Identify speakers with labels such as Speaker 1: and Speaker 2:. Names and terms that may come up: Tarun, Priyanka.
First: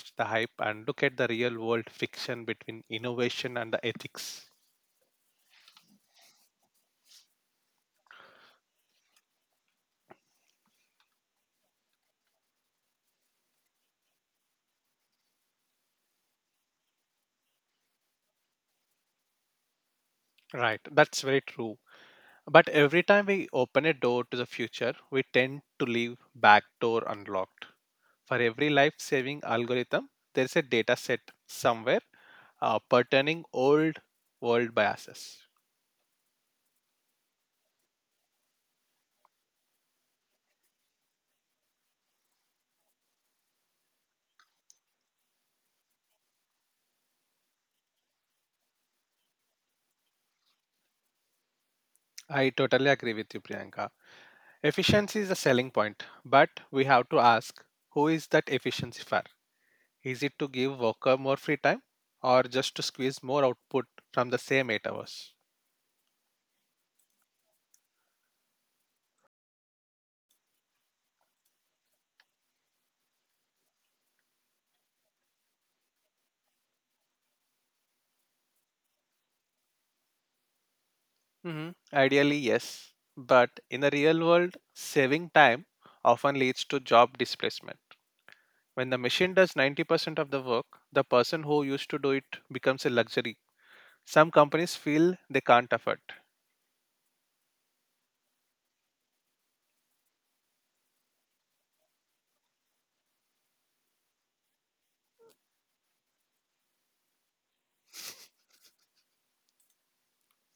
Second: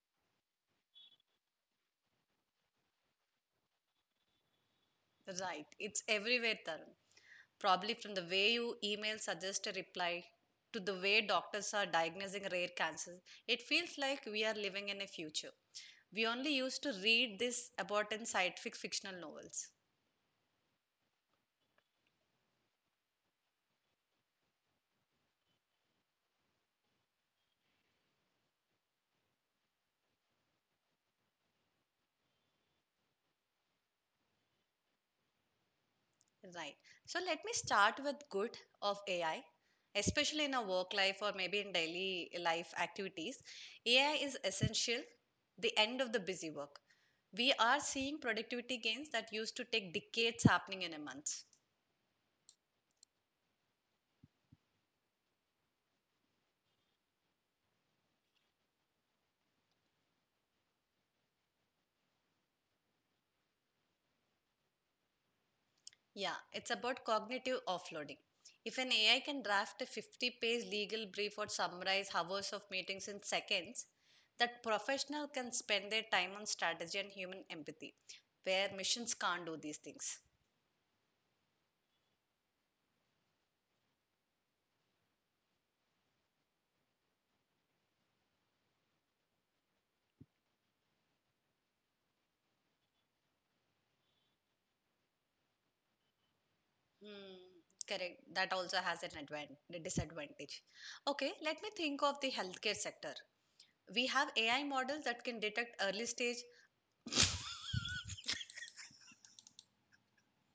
Speaker 1: the hype and look at the real world friction between innovation and the ethics.
Speaker 2: Right, it's everywhere Tarun. Probably from the way you email suggest a reply to the way doctors are diagnosing rare cancers, it feels like we are living in a future. We only used to read this about in scientific fictional novels.
Speaker 1: Right, that's very true. But every time we open a door to the future, we tend to leave back door unlocked. For every life saving algorithm, there's a data set somewhere pertaining old world biases.
Speaker 2: Right. So let me start with good of AI, especially in our work life or maybe in daily life activities. AI is essential, the end of the busy work. We are seeing productivity gains that used to take decades happening in a month.
Speaker 1: I totally agree with you, Priyanka. Efficiency is a selling point, but we have to ask, who is that efficiency for? Is it to give worker more free time or just to squeeze more output from the same 8 hours?
Speaker 2: Yeah, it's about cognitive offloading. If an AI can draft a 50-page legal brief or summarize hours of meetings in seconds, that professional can spend their time on strategy and human empathy, where machines can't do these things.
Speaker 1: Mhm. Ideally, yes. But in the real world, saving time often leads to job displacement. When the machine does 90% of the work, the person who used to do it becomes a luxury. Some companies feel they can't afford.
Speaker 2: Mm, correct. That also has an advantage, the disadvantage. Okay, let me think of the healthcare sector. We have AI models that can detect early stage